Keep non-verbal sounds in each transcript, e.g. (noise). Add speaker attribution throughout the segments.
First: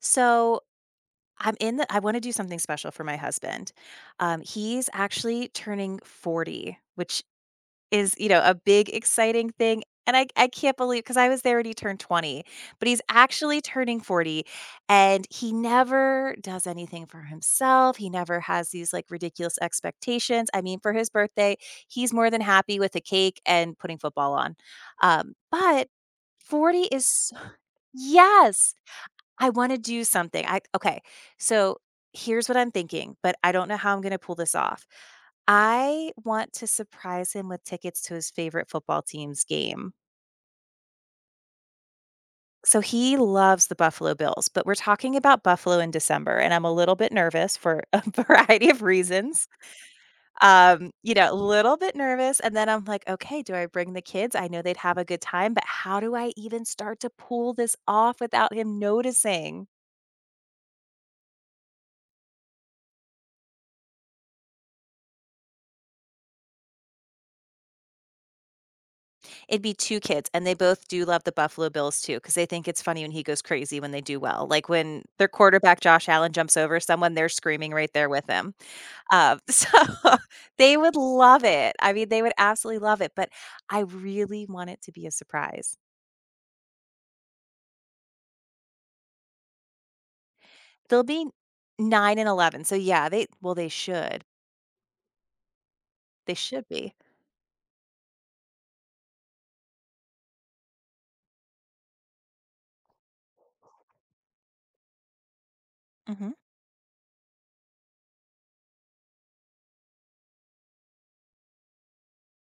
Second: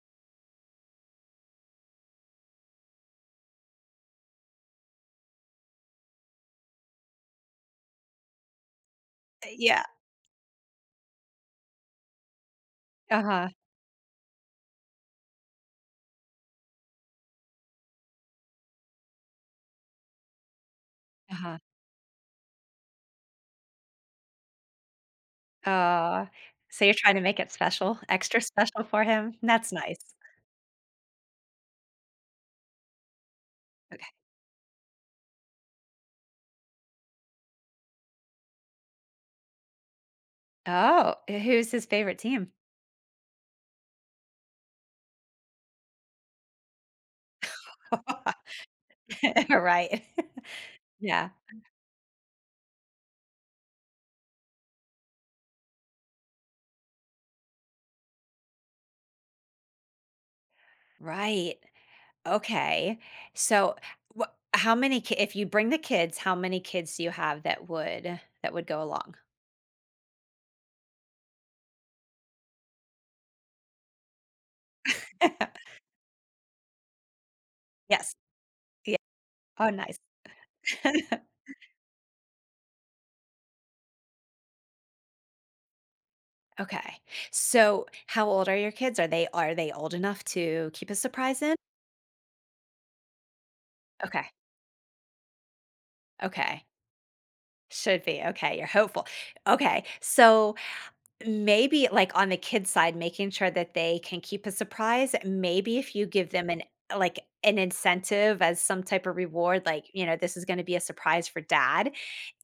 Speaker 1: So I'm in the I want to do something special for my husband. He's actually turning 40, which is, you know, a big exciting thing.
Speaker 2: Yeah.
Speaker 1: And I can't believe because I was there when he turned 20, but he's
Speaker 2: Uh-huh,
Speaker 1: actually turning 40 and he never does anything for himself. He never has these like ridiculous expectations. I mean, for his birthday,
Speaker 2: uh-huh.
Speaker 1: he's more than happy with a cake and putting football on. But
Speaker 2: Aw,
Speaker 1: 40
Speaker 2: so you're
Speaker 1: is
Speaker 2: trying to make it special, extra
Speaker 1: yes,
Speaker 2: special for him?
Speaker 1: I
Speaker 2: That's
Speaker 1: wanna do
Speaker 2: nice.
Speaker 1: something. I okay, so here's what I'm thinking, but I don't know how I'm
Speaker 2: Okay.
Speaker 1: gonna pull this off. I want to surprise him with tickets to his favorite football team's game.
Speaker 2: Oh, who's his favorite team?
Speaker 1: So he loves the Buffalo Bills, but we're talking about Buffalo in December, and I'm a little bit nervous for a (laughs)
Speaker 2: (laughs)
Speaker 1: variety of reasons.
Speaker 2: Right. (laughs)
Speaker 1: You know,
Speaker 2: Yeah,
Speaker 1: a little bit nervous, and then I'm like, "Okay, do I bring the kids? I know they'd have a good time, but how do I even start to pull this off without him noticing?"
Speaker 2: right. Okay. So, wha how many ki if you bring the kids, how many kids do you have that would go along?
Speaker 1: It'd be 2 kids, and they both do love the Buffalo Bills too, because they think it's funny when he goes crazy when they do well. Like, when their
Speaker 2: (laughs)
Speaker 1: quarterback, Josh Allen, jumps over someone, they're screaming right there
Speaker 2: Yes.
Speaker 1: with him.
Speaker 2: Yeah.
Speaker 1: (laughs) So
Speaker 2: Oh, nice.
Speaker 1: they
Speaker 2: (laughs)
Speaker 1: would love it. I mean, they would absolutely love it, but I really want it to be a surprise.
Speaker 2: Okay. So, how old are your kids? Are they old enough to keep a
Speaker 1: They'll be
Speaker 2: surprise in?
Speaker 1: 9 and 11, so yeah, they well, they should.
Speaker 2: Okay,
Speaker 1: They
Speaker 2: okay.
Speaker 1: should be.
Speaker 2: Should be, okay, you're hopeful. Okay, so maybe, like, on the kids' side, making sure that they can keep a surprise, maybe if you give
Speaker 1: Mhm.
Speaker 2: them an like, an incentive as some type of reward, like, you know, "This is gonna be a surprise for dad,"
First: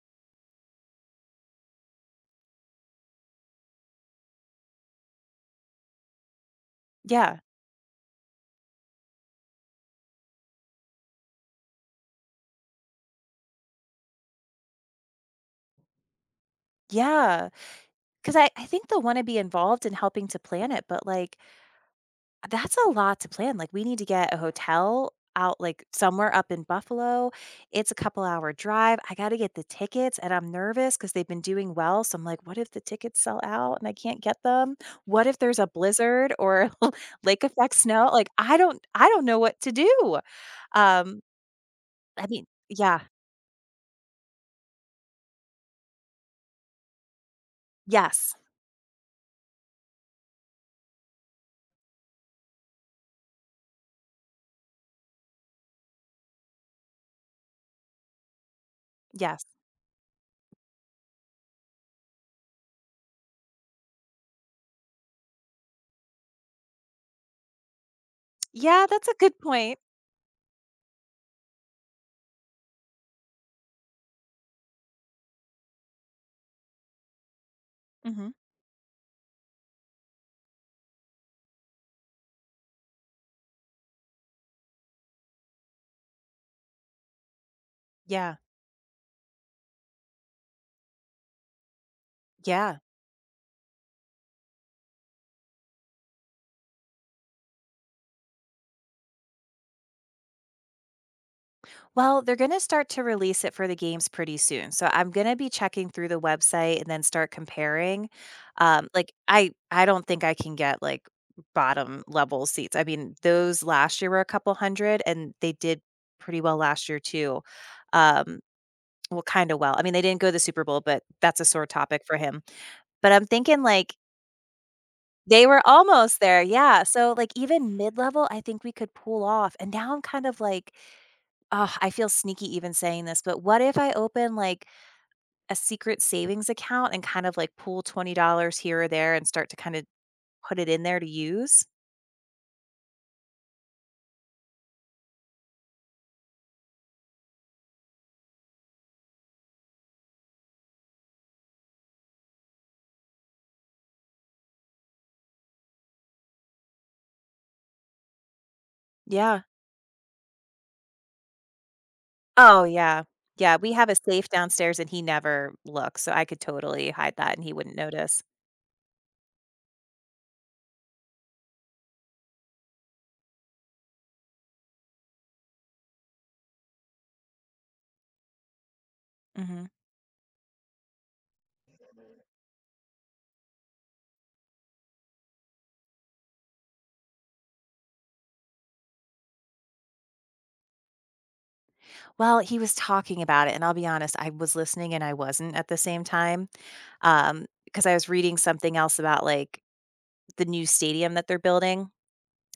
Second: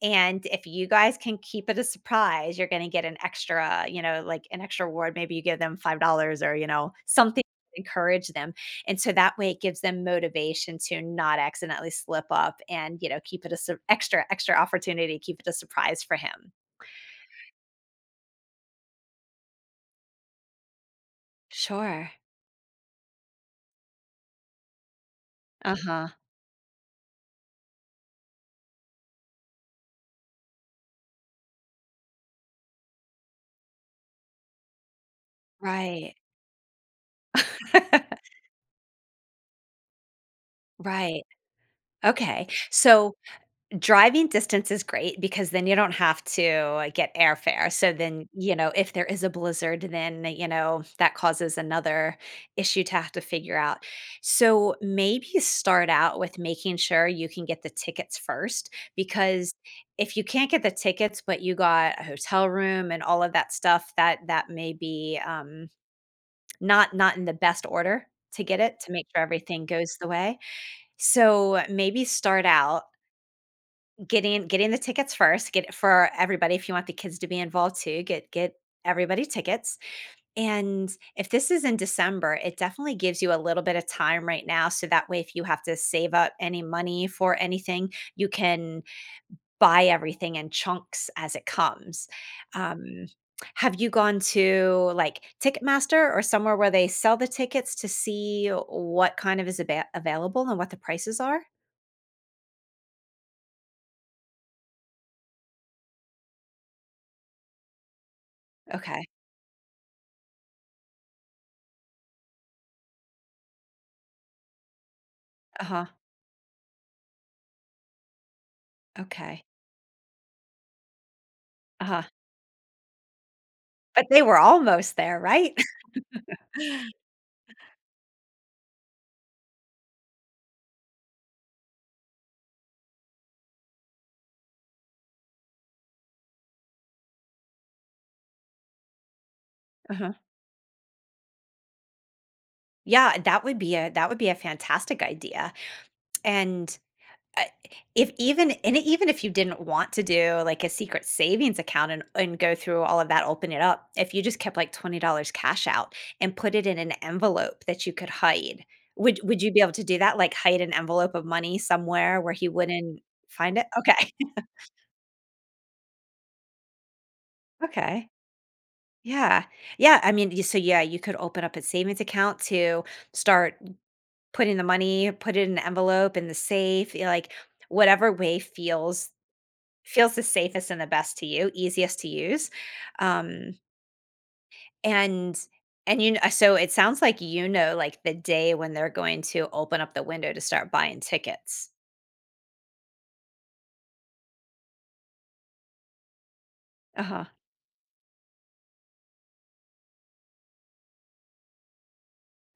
Speaker 2: and if you guys can keep it a surprise, you're gonna get an extra, you know, like, an extra reward, maybe you give them $5 or, you know,
Speaker 1: Yeah.
Speaker 2: something to encourage them, and so that way it gives them motivation to not accidentally slip up and, you know, keep it a sur extra extra opportunity, keep it a surprise for him.
Speaker 1: Yeah. Because I think they'll wanna be involved in helping to plan it, but, like,
Speaker 2: Sure.
Speaker 1: that's a lot to plan, like, we need to get a hotel out, like,
Speaker 2: Uh-huh.
Speaker 1: somewhere up in Buffalo. It's a couple hour drive. I gotta get the tickets, and I'm nervous because 'cause they've been doing well, so I'm like, "What if the tickets sell out and I can't get them? What if there's a
Speaker 2: Right.
Speaker 1: blizzard or (laughs) lake effect snow?" Like,
Speaker 2: (laughs)
Speaker 1: I don't know what to do. Um,
Speaker 2: Right.
Speaker 1: I mean,
Speaker 2: Okay.
Speaker 1: yeah.
Speaker 2: So driving distance is great because then you don't have to get airfare. So then,
Speaker 1: Yes.
Speaker 2: you know, if there is a blizzard, then, you know, that causes another issue to have to figure out. So maybe start out with making sure you can get the tickets first, because
Speaker 1: Yes.
Speaker 2: if you can't get the tickets but you got a hotel room and all of that stuff, that may be not not in the best order to get it
Speaker 1: Yeah,
Speaker 2: to
Speaker 1: that's
Speaker 2: make
Speaker 1: a
Speaker 2: sure
Speaker 1: good
Speaker 2: everything
Speaker 1: point.
Speaker 2: goes the way. So maybe start out getting the tickets first, get it for everybody if you want the kids to be involved too,
Speaker 1: Mhm.
Speaker 2: get everybody tickets. And if this is in December, it definitely gives you a little bit of time right now so that way if you have to save up any money for anything, you
Speaker 1: Yeah.
Speaker 2: can buy everything in chunks as it comes.
Speaker 1: Yeah.
Speaker 2: Um have you gone to like Ticketmaster or somewhere where they sell the tickets to see what kind of is ava- available and what the prices are?
Speaker 1: Well, they're going to start to release it for the games pretty soon. So I'm going to be checking through the website and then start comparing.
Speaker 2: Okay.
Speaker 1: Like I don't think I can get like bottom level seats. I mean, those last year were a couple hundred and they did
Speaker 2: Uh-huh.
Speaker 1: pretty well last year too. Um, well,
Speaker 2: Okay.
Speaker 1: kind of well. I mean, they didn't go to the Super Bowl, but that's a sore topic
Speaker 2: Uh-huh.
Speaker 1: for him. But I'm thinking like
Speaker 2: But they were almost there,
Speaker 1: they
Speaker 2: right?
Speaker 1: were
Speaker 2: (laughs)
Speaker 1: almost there. Yeah. So like even mid-level, I think we could pull off. And now I'm kind of like, oh, I feel sneaky even saying this, but what if I open like a secret savings account and kind of like pull $20 here or there and start to kind of
Speaker 2: Uh-huh.
Speaker 1: put it in there to use?
Speaker 2: Yeah, that would be a that would be a fantastic idea. And uh, if even and even if you didn't want to do like a secret savings account and go through all of that, open it up. If you just kept like $20 cash out and put it in an envelope that you could hide, would
Speaker 1: Yeah.
Speaker 2: would you be able to do that? Like hide an envelope of money somewhere where he
Speaker 1: Oh,
Speaker 2: wouldn't
Speaker 1: yeah. Yeah.
Speaker 2: find it?
Speaker 1: We have a
Speaker 2: Okay.
Speaker 1: safe downstairs and he never looks. So I could totally hide that and he
Speaker 2: (laughs)
Speaker 1: wouldn't
Speaker 2: Okay.
Speaker 1: notice.
Speaker 2: Yeah. Yeah. I mean, you- so yeah, you could open up a savings account to start. Put in the money, put it in an envelope, in the safe, y like, whatever way feels
Speaker 1: Hmm.
Speaker 2: feels the safest and the best to you, easiest to use, um, and and you kn so it sounds like you know, like, the day when they're going to open up the window to start buying tickets.
Speaker 1: Well, he was talking about it. And I'll be honest, I was listening and I wasn't at the same time,
Speaker 2: Uh-huh,
Speaker 1: because I was reading something else about like the new stadium that they're building,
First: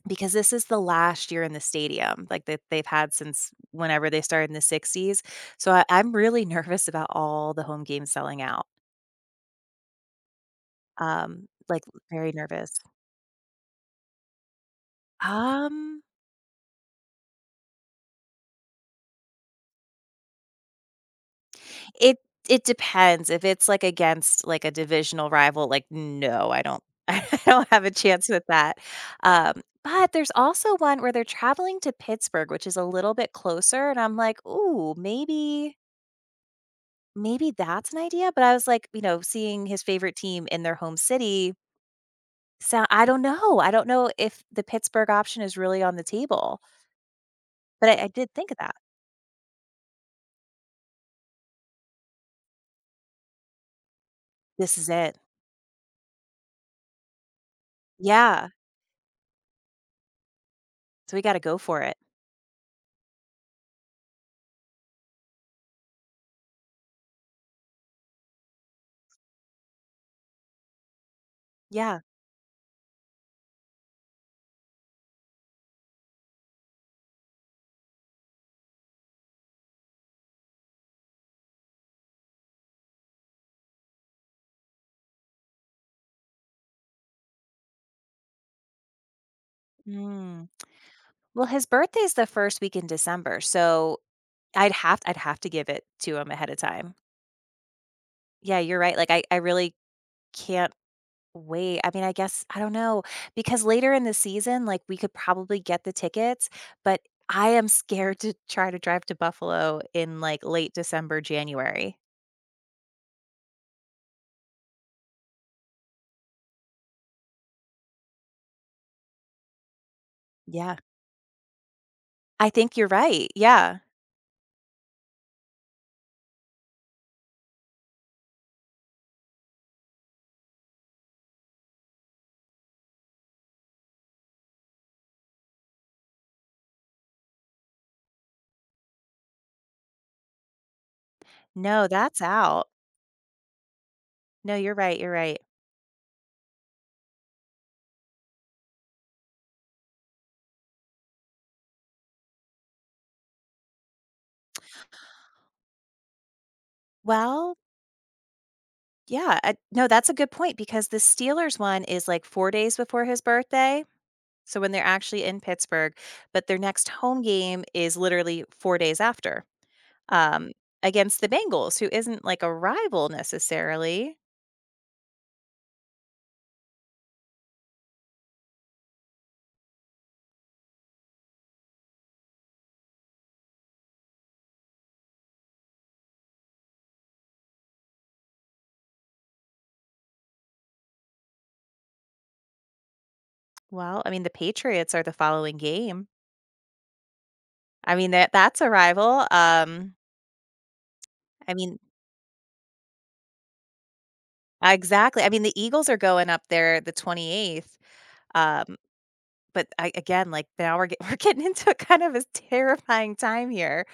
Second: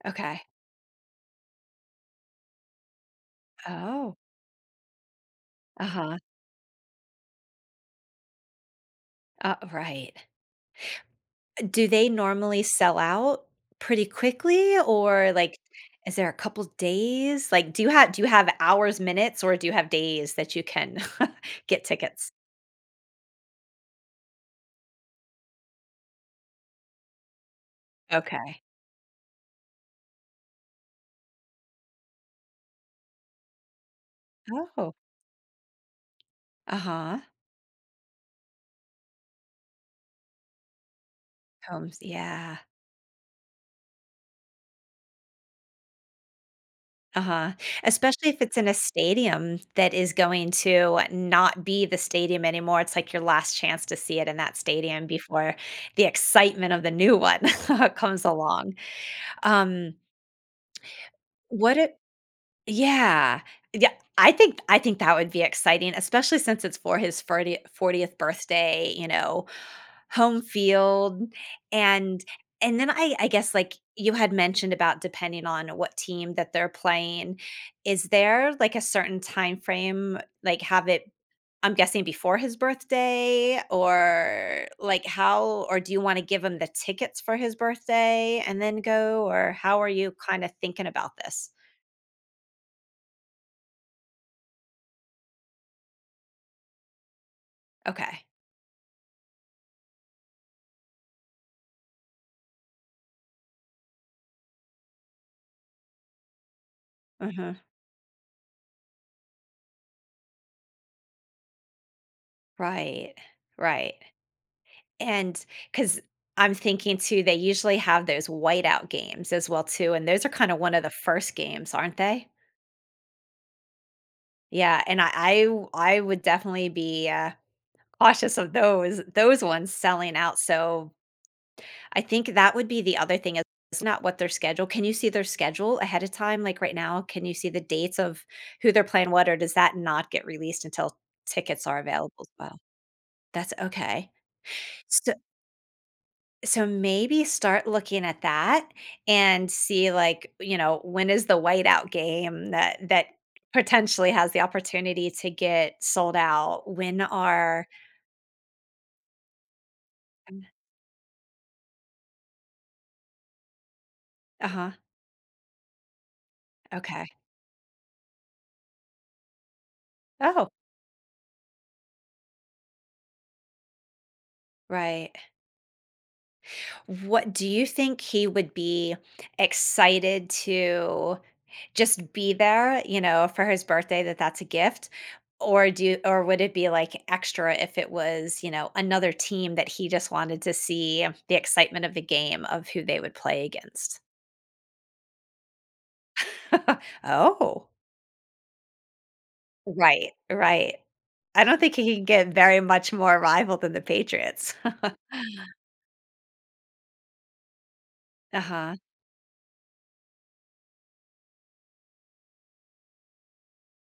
Speaker 1: because
Speaker 2: okay.
Speaker 1: this is the last year in the stadium like that they've had since whenever
Speaker 2: Oh,
Speaker 1: they started in the 60s. So I'm
Speaker 2: uh-huh,
Speaker 1: really (laughs) nervous about all the home games selling out,
Speaker 2: right.
Speaker 1: like
Speaker 2: Do they
Speaker 1: very
Speaker 2: normally
Speaker 1: nervous.
Speaker 2: sell out pretty quickly or, like,
Speaker 1: um
Speaker 2: is there a couple days? Like, do you have hours, minutes, or do you have days that you can (laughs) get
Speaker 1: it
Speaker 2: tickets?
Speaker 1: it depends if it's like against like a divisional rival. Like, no, I don't (laughs) I don't have a chance with
Speaker 2: Okay.
Speaker 1: that. um but there's also one where they're traveling to Pittsburgh which is a little bit closer and I'm like, ooh,
Speaker 2: Oh.
Speaker 1: maybe.
Speaker 2: Uh-huh.
Speaker 1: Maybe that's an idea, but I was like, you know, seeing his favorite team in their home city,
Speaker 2: Homes yeah.
Speaker 1: so I don't know. I don't know if the Pittsburgh option is really on the table,
Speaker 2: Uh-huh.
Speaker 1: but I did
Speaker 2: Especially if
Speaker 1: think of
Speaker 2: it's in a
Speaker 1: that.
Speaker 2: stadium that is going to not be the stadium anymore, it's like your last chance to see it in that
Speaker 1: This is
Speaker 2: stadium
Speaker 1: it.
Speaker 2: before the excitement of the new one (laughs) comes
Speaker 1: Yeah.
Speaker 2: along. Um,
Speaker 1: So we got to go
Speaker 2: what
Speaker 1: for
Speaker 2: a
Speaker 1: it.
Speaker 2: yeah. Yeah, I think that would be exciting, especially since it's for his 40 40th birthday, you know, home field.
Speaker 1: Yeah.
Speaker 2: And and then I guess like you had mentioned about depending on what team that they're playing, is there like a certain time frame, like have it I'm guessing before his birthday or like how or do you want to give him the tickets for his birthday and then go or how are you kind
Speaker 1: Mm.
Speaker 2: of thinking about
Speaker 1: Well,
Speaker 2: this?
Speaker 1: his birthday's the first week in December, so I'd have to give it to him ahead of time.
Speaker 2: Okay.
Speaker 1: Yeah, you're right. Like I really can't wait. I mean, I guess I don't know because later in the season, like, we could probably get the tickets, but I
Speaker 2: Mhm.
Speaker 1: am scared to try to drive to Buffalo in, like, late December, January.
Speaker 2: Right, right, and because 'cause I'm thinking too, they usually have those whiteout games as well too, and those are kinda one
Speaker 1: Yeah.
Speaker 2: of the first games, aren't they?
Speaker 1: I think you're right. Yeah.
Speaker 2: Yeah, and I would definitely be, cautious of those ones selling out, so I think that would be the other thing is not what their schedule can you see their schedule ahead of time, like, right now? Can you see the dates of who they're playing what, or does that not get released until tickets are
Speaker 1: No,
Speaker 2: available
Speaker 1: that's
Speaker 2: as well?
Speaker 1: out.
Speaker 2: That's okay.
Speaker 1: No, you're right, you're right.
Speaker 2: So maybe start looking at that and see like, you know, when is the whiteout game that that potentially has the opportunity to get sold out? When
Speaker 1: Well,
Speaker 2: are
Speaker 1: yeah, I no, that's a good point because the Steelers one is, like, 4 days before his birthday, so when
Speaker 2: uh-huh.
Speaker 1: they're actually in Pittsburgh, but their next
Speaker 2: Okay.
Speaker 1: home game is literally 4 days after.
Speaker 2: Oh,
Speaker 1: um, Against the Bengals, who isn't like a rival necessarily.
Speaker 2: right. What do you think he would be excited to just be there, you know, for his birthday that that's a gift? Or would it be, like, extra if it was, you know, another team that he just wanted to see the excitement of the game of who they would play against?
Speaker 1: Well, I mean, the Patriots are the following game.
Speaker 2: (laughs) Oh.
Speaker 1: I mean that's a rival.
Speaker 2: Right, right. I
Speaker 1: I
Speaker 2: don't think
Speaker 1: mean,
Speaker 2: he can get very much more rival than the Patriots. (laughs)
Speaker 1: exactly. I mean, the Eagles are going up there the 28th. Um,
Speaker 2: Uh-huh.
Speaker 1: but I, again, like (laughs) we're getting into kind of a terrifying time here.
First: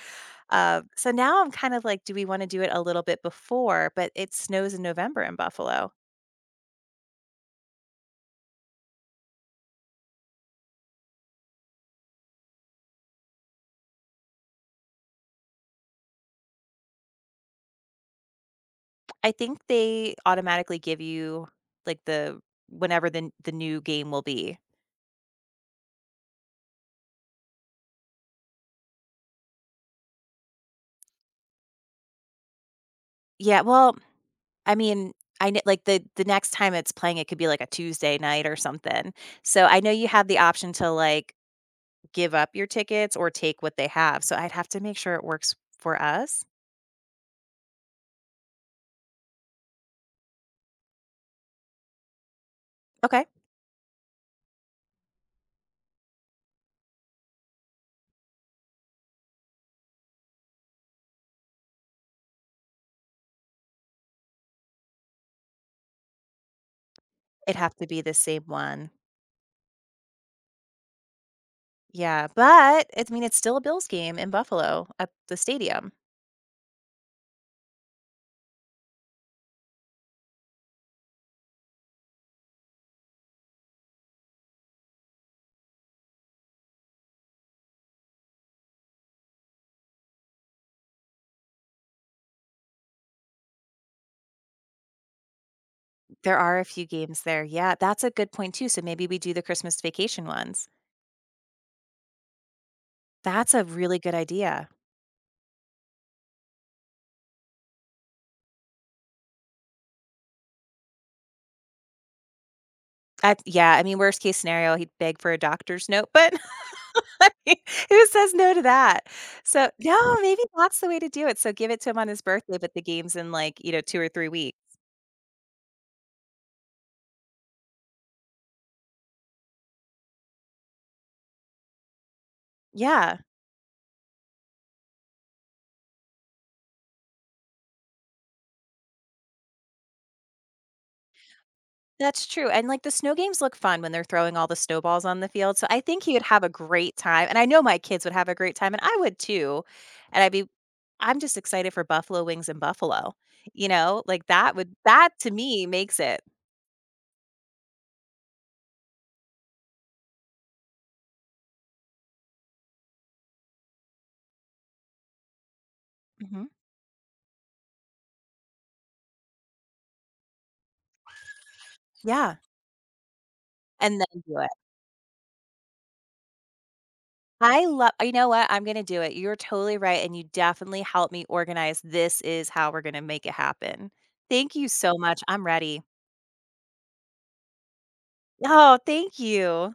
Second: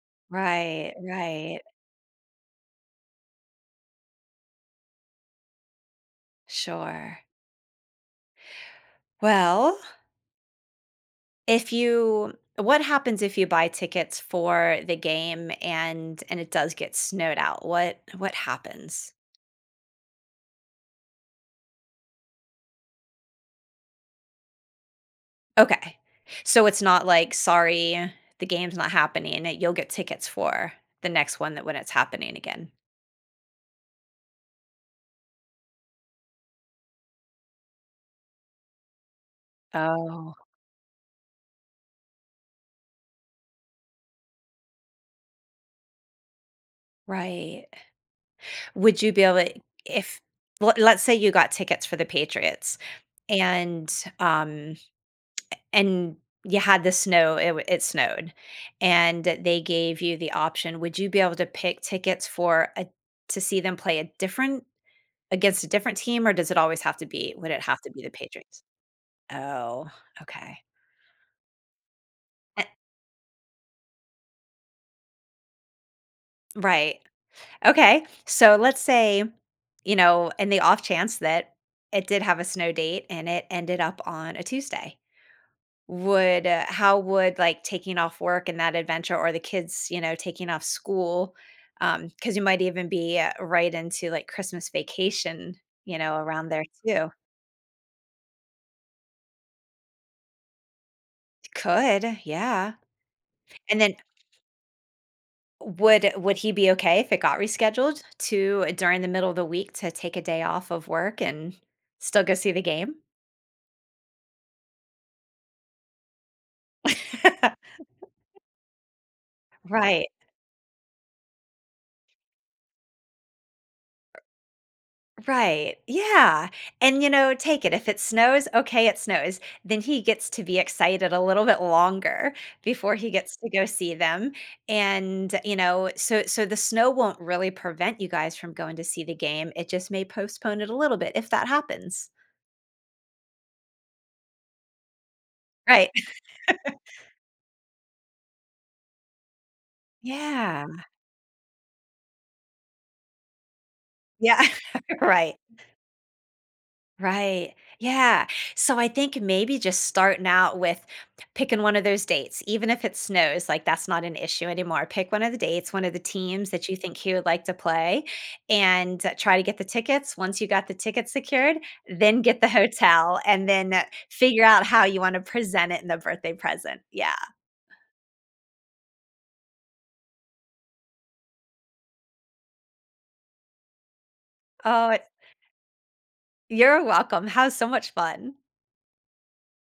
Speaker 2: Right,
Speaker 1: So now I'm
Speaker 2: right.
Speaker 1: kind of like, do we want to do it a little bit before? But it snows in November in Buffalo.
Speaker 2: Sure. Well, if you what happens if you buy tickets for the game and it does get snowed out? What happens?
Speaker 1: I think they automatically give you like the whenever the new game will be.
Speaker 2: Okay. So it's not like, "Sorry, the game's not happening," you'll get tickets for the next one that when it's happening again.
Speaker 1: Yeah, well, I mean, I kn like, the next time it's playing, it could be, like, a Tuesday night or something. So, I know you have
Speaker 2: Oh,
Speaker 1: the option to, like, give up your tickets or take what they have, so I'd have to make sure it works for us.
Speaker 2: right. Would you be able if let's say you got tickets for the Patriots
Speaker 1: Okay.
Speaker 2: and, um and you had the snow, it snowed, and they gave you the option, would you be able to pick tickets for a to see them play a different against a different team, or does it always have to be would
Speaker 1: It'd
Speaker 2: it
Speaker 1: have
Speaker 2: have
Speaker 1: to
Speaker 2: to
Speaker 1: be
Speaker 2: be the
Speaker 1: the same
Speaker 2: Patriots?
Speaker 1: one.
Speaker 2: Oh, okay.
Speaker 1: Yeah,
Speaker 2: Eh
Speaker 1: but, I mean, it's still a Bills game in Buffalo at the stadium.
Speaker 2: right. Okay, so let's say, you know, in the off chance that it did have a snow date and it ended up on a Tuesday. Would, how would, like, taking off work and that adventure or the kids, you know, taking off school, because you might even be, right into, like, Christmas vacation, you know,
Speaker 1: There
Speaker 2: around
Speaker 1: are
Speaker 2: there
Speaker 1: a few
Speaker 2: too.
Speaker 1: games there. Yeah, that's a good point too, so maybe we do the Christmas vacation ones.
Speaker 2: Could, yeah.
Speaker 1: That's a
Speaker 2: And then
Speaker 1: really good idea.
Speaker 2: would he be okay if it got rescheduled to during the middle of the week to take a day off of work and still go see the game?
Speaker 1: That yeah, I mean, worst case scenario, he'd beg for a doctor's note, but (laughs)
Speaker 2: (laughs)
Speaker 1: who says no to that? So
Speaker 2: Right.
Speaker 1: no, maybe that's the way to do it. So give it to him on his birthday, but the game's in like, you know, 2 or 3 weeks.
Speaker 2: Right. Yeah. And, you know, take it. If it snows, okay, it snows. Then he gets to be excited a little bit longer before he
Speaker 1: Yeah,
Speaker 2: gets to go see them. And, you know, so so the snow won't really prevent you guys from going to see the game. It just may postpone it a little bit if that happens.
Speaker 1: that's true, and, like, the snow games look fun when they're throwing all the snowballs on the field, so I
Speaker 2: Right.
Speaker 1: think he
Speaker 2: (laughs)
Speaker 1: would have a great time, and I know my kids would have a great time, and I would too, and
Speaker 2: Yeah.
Speaker 1: I'm just excited for buffalo wings and buffalo, you know? Like,
Speaker 2: Yeah.
Speaker 1: that would
Speaker 2: (laughs)
Speaker 1: that to
Speaker 2: right.
Speaker 1: me makes it
Speaker 2: Right. Yeah. So I think maybe just starting out with picking one of those dates, even if it snows, like that's not an issue anymore. Pick one of the dates, one of the
Speaker 1: Mhm.
Speaker 2: teams that you think he would like to play, and try to get the tickets. Once you got the tickets secured, then
Speaker 1: Yeah,
Speaker 2: get the (laughs) hotel and then
Speaker 1: and then do
Speaker 2: figure
Speaker 1: it.
Speaker 2: out how you want to present it in the birthday present. Yeah.
Speaker 1: I love you know what? I'm gonna do it. You're totally right, and you definitely helped me organize, "This is how we're gonna make it happen." Thank you
Speaker 2: Oh,
Speaker 1: so much. I'm ready.
Speaker 2: you're welcome. How so much fun.
Speaker 1: Oh, thank you.